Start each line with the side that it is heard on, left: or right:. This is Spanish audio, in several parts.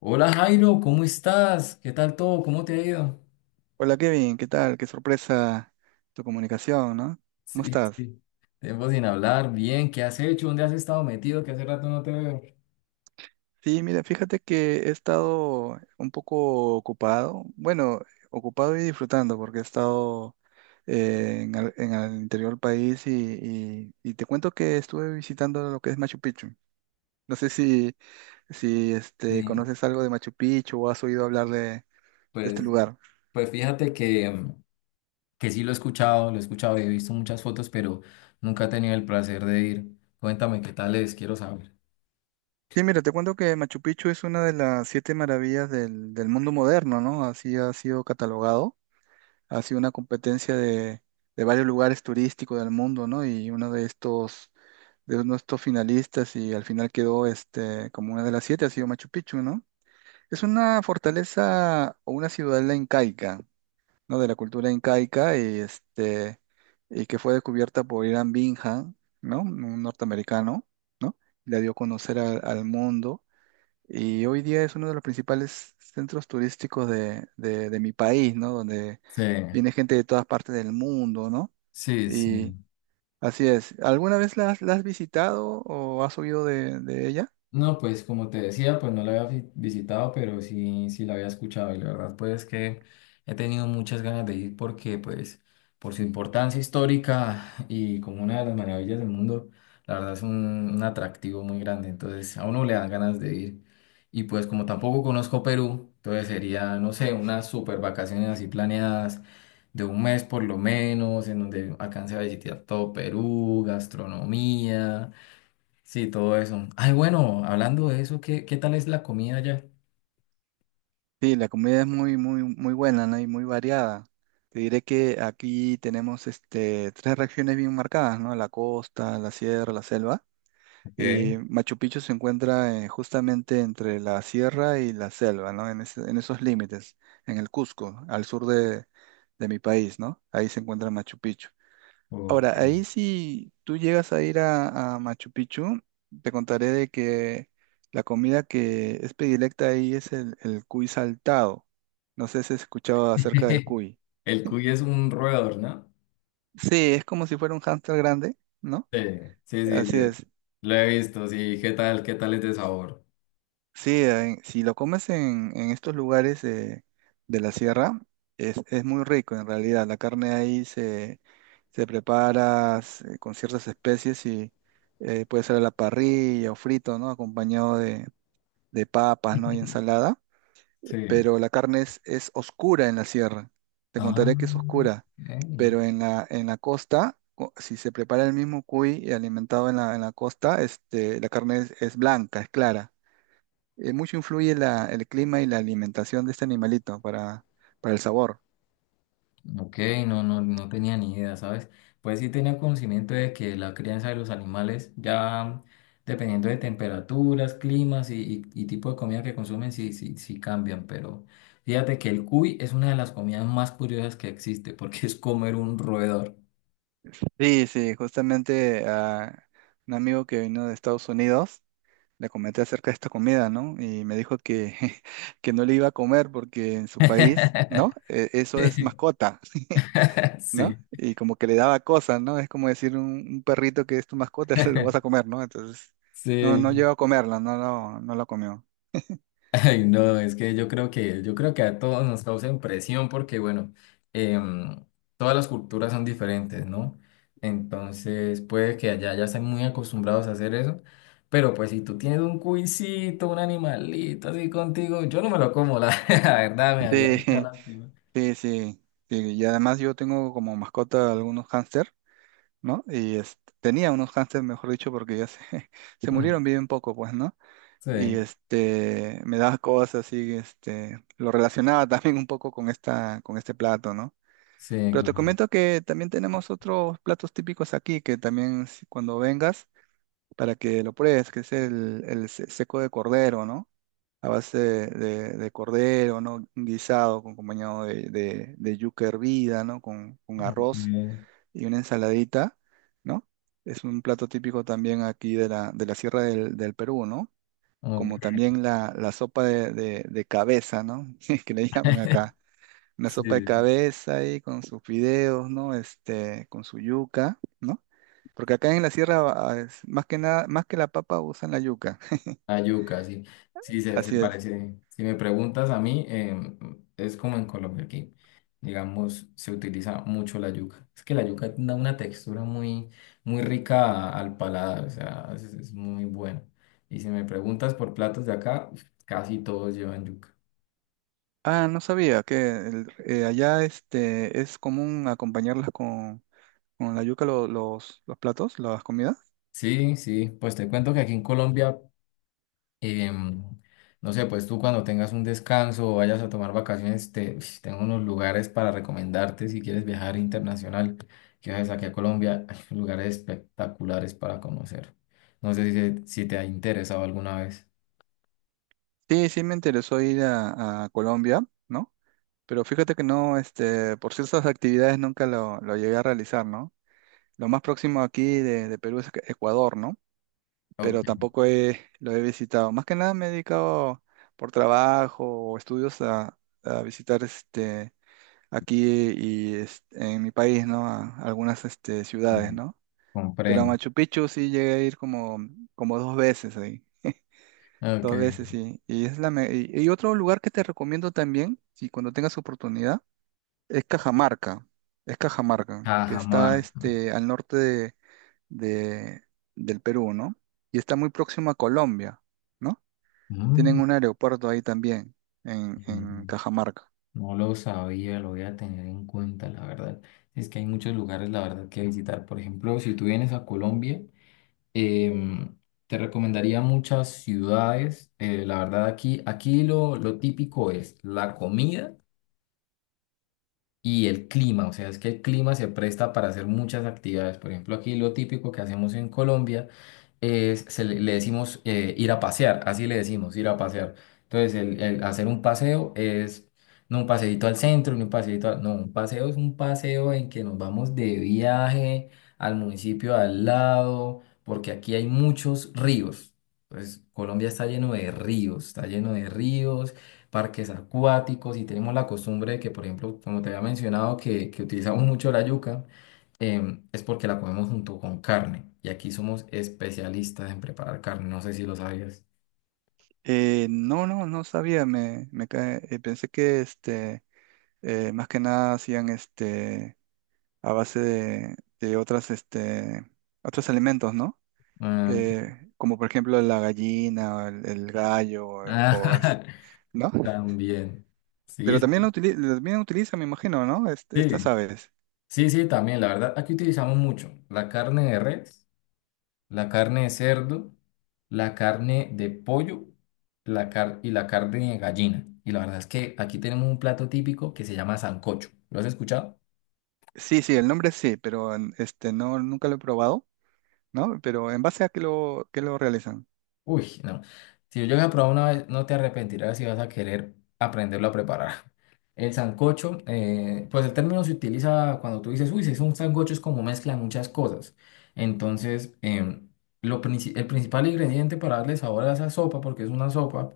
left: Hola Jairo, ¿cómo estás? ¿Qué tal todo? ¿Cómo te ha ido?
right: Hola Kevin, ¿qué tal? Qué sorpresa tu comunicación, ¿no? ¿Cómo
left: Sí,
right: estás?
left: sí. Tiempo sin hablar, bien, ¿qué has hecho? ¿Dónde has estado metido? Que hace rato no te veo.
right: Sí, mira, fíjate que he estado un poco ocupado, bueno, ocupado y disfrutando porque he estado en el interior del país y te cuento que estuve visitando lo que es Machu Picchu. No sé si, si este,
left: Sí,
right: ¿Conoces algo de Machu Picchu o has oído hablar de este
left: pues,
right: lugar?
left: pues fíjate que sí lo he escuchado y he visto muchas fotos, pero nunca he tenido el placer de ir. Cuéntame qué tal es, quiero saber.
right: Sí, mira, te cuento que Machu Picchu es una de las siete maravillas del mundo moderno, ¿no? Así ha sido catalogado, ha sido una competencia de varios lugares turísticos del mundo, ¿no? Y uno de estos, de uno de estos finalistas, y al final quedó este, como una de las siete, ha sido Machu Picchu, ¿no? Es una fortaleza o una ciudadela incaica, ¿no? De la cultura incaica y, este, y que fue descubierta por Irán Bingham, ¿no? Un norteamericano, ¿no? La dio a conocer al mundo, y hoy día es uno de los principales centros turísticos de mi país, ¿no? Donde
left: Sí,
right: viene gente de todas partes del mundo, ¿no?
left: sí, sí.
right: Y así es. ¿Alguna vez la has visitado o has oído de ella?
left: No, pues como te decía, pues no la había visitado, pero sí, sí la había escuchado y la verdad pues que he tenido muchas ganas de ir porque pues por su importancia histórica y como una de las maravillas del mundo, la verdad es un atractivo muy grande, entonces a uno le dan ganas de ir y pues como tampoco conozco Perú, entonces sería, no sé, unas super vacaciones así planeadas de un mes por lo menos, en donde alcance a visitar todo Perú, gastronomía. Sí, todo eso. Ay, bueno, hablando de eso, ¿qué tal es la comida allá?
right: Sí, la comida es muy, muy, muy buena, ¿no? Y muy variada. Te diré que aquí tenemos este, tres regiones bien marcadas, ¿no? La costa, la sierra, la selva.
left: Ok,
right: Y Machu Picchu se encuentra justamente entre la sierra y la selva, ¿no? En esos límites, en el Cusco, al sur de mi país, ¿no? Ahí se encuentra Machu Picchu.
left: ok.
right: Ahora, ahí si tú llegas a ir a Machu Picchu, te contaré de que la comida que es predilecta ahí es el cuy saltado. No sé si has escuchado acerca del cuy.
left: El cuy es un roedor, ¿no?
right: Sí, es como si fuera un hámster grande, ¿no?
left: Sí, sí, sí,
right: Así
left: yo
right: es.
left: lo he visto, sí. ¿Qué tal es de sabor?
right: Sí, si lo comes en estos lugares de la sierra, es muy rico en realidad. La carne ahí se, se prepara con ciertas especies y puede ser a la parrilla o frito, ¿no? Acompañado de papas, ¿no? Y ensalada.
left: Sí.
right: Pero la carne es oscura en la sierra. Te
left: Ah,
right: contaré que es oscura.
left: ok.
right: Pero en la costa, si se prepara el mismo cuy y alimentado en la costa, este, la carne es blanca, es clara, mucho influye el clima y la alimentación de este animalito para el sabor.
left: Ok, no, no, no tenía ni idea, ¿sabes? Pues sí tenía conocimiento de que la crianza de los animales, ya dependiendo de temperaturas, climas y tipo de comida que consumen, sí, sí, sí cambian, pero fíjate que el cuy es una de las comidas más curiosas que existe, porque es comer un roedor.
right: Sí, sí, justamente a un amigo que vino de Estados Unidos le comenté acerca de esta comida, ¿no? Y me dijo que, que no le iba a comer porque en su país, ¿no? Eso es mascota, ¿no?
left: Sí,
right: Y como que le daba cosas, ¿no? Es como decir un perrito que es tu mascota, se lo vas a comer, ¿no? Entonces, no, no
left: sí.
right: llegó a comerla, no, no, no la comió.
left: Ay, no, es que yo creo que a todos nos causa impresión porque, bueno, em, todas las culturas son diferentes, ¿no? Entonces, puede que allá ya estén muy acostumbrados a hacer eso, pero pues si tú tienes un cuisito, un animalito así contigo, yo no me lo como, la, la verdad, me haría
right: Sí,
left: mucha lástima.
right: sí, sí, sí, y además yo tengo como mascota algunos hámster, ¿no? Tenía unos hámster, mejor dicho, porque ya se, se murieron bien poco, pues, ¿no?
left: Sí,
right: Y este, me daba cosas así, este, lo relacionaba también un poco con esta, con este plato, ¿no?
left: sí,
right: Pero te
left: claro.
right: comento que también tenemos otros platos típicos aquí, que también cuando vengas, para que lo pruebes, que es seco de cordero, ¿no? A base de cordero, ¿no? Un guisado con acompañado de yuca hervida, ¿no? Con
left: Ok,
right: arroz y una ensaladita, ¿no? Es un plato típico también aquí de la Sierra del Perú, ¿no? Como
left: ok,
right: también la sopa de cabeza, ¿no? Que le llaman acá. Una sopa de
left: sí.
right: cabeza ahí con sus fideos, ¿no? Este, con su yuca, ¿no? Porque acá en la sierra, ah, más que nada, más que la papa usan la yuca.
left: La yuca, sí. Sí, se
right: Así es.
left: parece. Si me preguntas a mí, es como en Colombia aquí. Digamos, se utiliza mucho la yuca. Es que la yuca da una textura muy, muy rica al paladar, o sea, es muy buena. Y si me preguntas por platos de acá, uf, casi todos llevan yuca.
right: Ah, no sabía que allá este, es común acompañarlas con la yuca los platos, las comidas.
left: Sí, sí, pues te cuento que aquí en Colombia, em, no sé, pues tú cuando tengas un descanso o vayas a tomar vacaciones, tengo unos lugares para recomendarte si quieres viajar internacional, que viajes aquí a Colombia, hay lugares espectaculares para conocer. No sé si te ha interesado alguna vez.
right: Sí, sí me interesó ir a Colombia, ¿no? Pero fíjate que no, este, por ciertas actividades nunca lo llegué a realizar, ¿no? Lo más próximo aquí de Perú es Ecuador, ¿no?
left: Ok,
right: Pero tampoco lo he visitado. Más que nada me he dedicado por trabajo o estudios a visitar este, aquí y este, en mi país, ¿no? A algunas este, ciudades, ¿no? Pero a
left: comprendo.
right: Machu Picchu sí llegué a ir como, como dos veces ahí.
left: Ok,
right: Dos veces, sí. Y es y otro lugar que te recomiendo también, si cuando tengas oportunidad, es Cajamarca. Es Cajamarca, que está
left: Cajamarca.
right: este, al norte de- del Perú, ¿no? Y está muy próximo a Colombia, ¿no? Tienen
left: Mm,
right: un aeropuerto ahí también, en Cajamarca.
left: No lo sabía, lo voy a tener en cuenta, la verdad. Es que hay muchos lugares, la verdad, que visitar. Por ejemplo, si tú vienes a Colombia, Em, te recomendaría muchas ciudades. La verdad, aquí lo típico es la comida y el clima, o sea, es que el clima se presta para hacer muchas actividades. Por ejemplo, aquí lo típico que hacemos en Colombia se le decimos, ir a pasear, así le decimos, ir a pasear. Entonces, el hacer un paseo es no un paseíto al centro, ni un paseíto, no, un paseo es un paseo en que nos vamos de viaje al municipio al lado, porque aquí hay muchos ríos. Entonces, Colombia está lleno de ríos, está lleno de ríos, parques acuáticos, y tenemos la costumbre de que, por ejemplo, como te había mencionado, que utilizamos mucho la yuca, es porque la comemos junto con carne. Y aquí somos especialistas en preparar carne, no sé si lo sabías.
right: No, no, no sabía, pensé que este, más que nada hacían este a base de otras, este, otros alimentos, ¿no?
left: Ah, ok.
right: Como por ejemplo la gallina, el gallo,
left: Ah,
right: ¿no?
left: también.
right: Pero
left: Sí, sí,
right: también también utilizan, me imagino, ¿no? Estas
left: sí,
right: aves.
left: sí, sí, también. La verdad, aquí utilizamos mucho la carne de res, la carne de cerdo, la carne de pollo, y la carne de gallina. Y la verdad es que aquí tenemos un plato típico que se llama sancocho. ¿Lo has escuchado?
right: Sí, sí, el nombre sí, pero este, no, nunca lo he probado, ¿no? Pero ¿en base a qué qué lo realizan?
left: Uy, no. Si yo llego a probar una vez, no te arrepentirás, si vas a querer aprenderlo a preparar. El sancocho, pues el término se utiliza cuando tú dices, uy, si es un sancocho, es como mezcla de muchas cosas. Entonces, el principal ingrediente para darle sabor a esa sopa, porque es una sopa,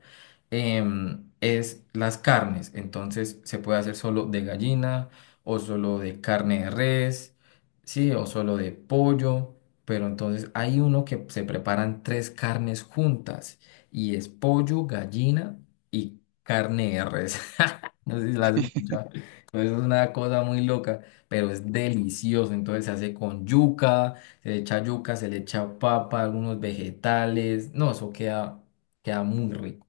left: es las carnes. Entonces, se puede hacer solo de gallina, o solo de carne de res, sí, o solo de pollo. Pero entonces hay uno que se preparan tres carnes juntas, y es pollo, gallina y carne de res. No sé si la has escuchado. Entonces es una cosa muy loca, pero es delicioso. Entonces se hace con yuca, se le echa yuca, se le echa papa, algunos vegetales. No, eso queda, muy rico.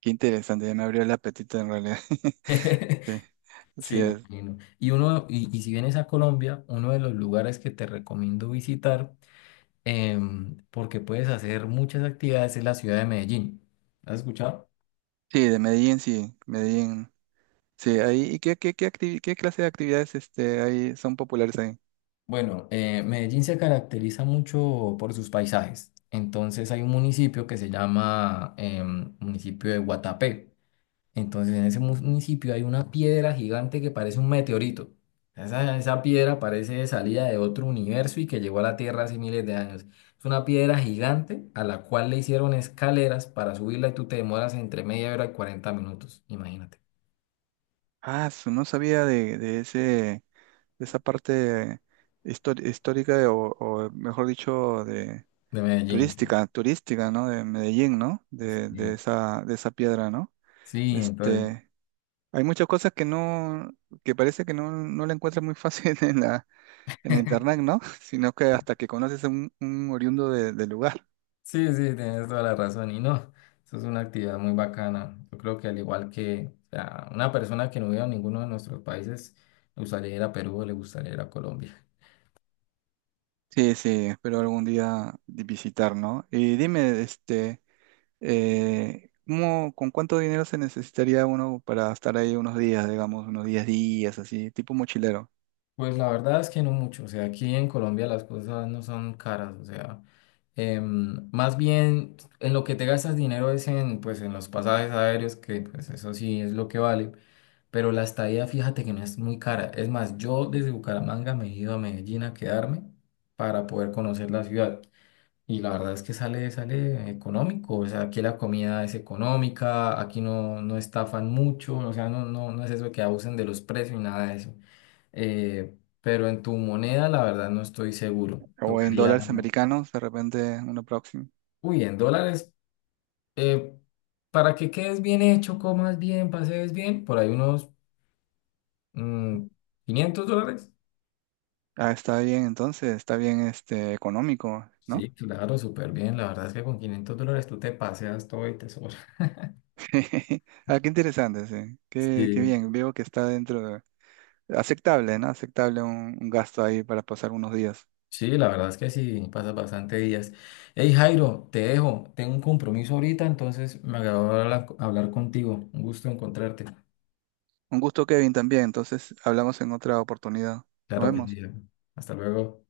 right: Qué interesante, ya me abrió el apetito en realidad. Sí, así
left: Sí, me
right: es.
left: Y, imagino. Y uno, y si vienes a Colombia, uno de los lugares que te recomiendo visitar, porque puedes hacer muchas actividades en la ciudad de Medellín. ¿Has escuchado?
right: Sí, de Medellín. Sí, ahí, ¿y qué clase de actividades este, ahí son populares ahí?
left: Bueno, Medellín se caracteriza mucho por sus paisajes. Entonces hay un municipio que se llama, municipio de Guatapé. Entonces en ese municipio hay una piedra gigante que parece un meteorito. Esa piedra parece de salida de otro universo y que llegó a la Tierra hace miles de años. Es una piedra gigante a la cual le hicieron escaleras para subirla y tú te demoras entre media hora y 40 minutos. Imagínate.
right: Ah, no sabía de esa parte histórica o, mejor dicho, de
left: De Medellín, sí.
right: turística, turística, ¿no? De Medellín, ¿no? De
left: Sí,
right: esa, de esa piedra, ¿no?
left: sí, entonces,
right: Este, hay muchas cosas que no, que parece que no, no la encuentras muy fácil en la internet, ¿no? Sino que hasta que conoces a un oriundo del lugar.
left: sí, sí, tienes toda la razón. Y no, eso es una actividad muy bacana. Yo creo que, al igual que, o sea, una persona que no viva en ninguno de nuestros países, le gustaría ir a Perú, le gustaría ir a Colombia.
right: Sí, sí, espero algún día visitar, ¿no? Y dime, este. ¿Con cuánto dinero se necesitaría uno para estar ahí unos días, digamos, unos 10 días, así, tipo mochilero?
left: Pues la verdad es que no mucho, o sea, aquí en Colombia las cosas no son caras, o sea, más bien en lo que te gastas dinero es en, pues, en los pasajes aéreos, que pues eso sí es lo que vale, pero la estadía fíjate que no es muy cara, es más, yo desde Bucaramanga me he ido a Medellín a quedarme para poder conocer la ciudad. Y la verdad es que sale económico, o sea, aquí la comida es económica, aquí no estafan mucho, o sea, no es eso de que abusen de los precios y nada de eso. Pero en tu moneda, la verdad, no estoy seguro.
right: O en
left: Tocaría,
right: dólares americanos, de repente, uno próximo.
left: uy, en dólares, eh, para que quedes bien hecho, comas bien, pasees bien, por ahí unos, mm, $500.
right: Ah, está bien, entonces, está bien este, económico, ¿no?
left: Sí, claro, súper bien. La verdad es que con $500 tú te paseas todo y te sobra.
right: Ah, qué interesante, sí. Qué, qué
left: Sí.
right: bien, veo que está dentro de... Aceptable, ¿no? Aceptable un gasto ahí para pasar unos días.
left: Sí, la verdad es que sí, pasa bastante días. Hey Jairo, te dejo, tengo un compromiso ahorita, entonces me agradó hablar, contigo. Un gusto encontrarte.
right: Un gusto, Kevin, también. Entonces, hablamos en otra oportunidad. Nos
left: Claro que sí.
right: vemos.
left: Hasta luego.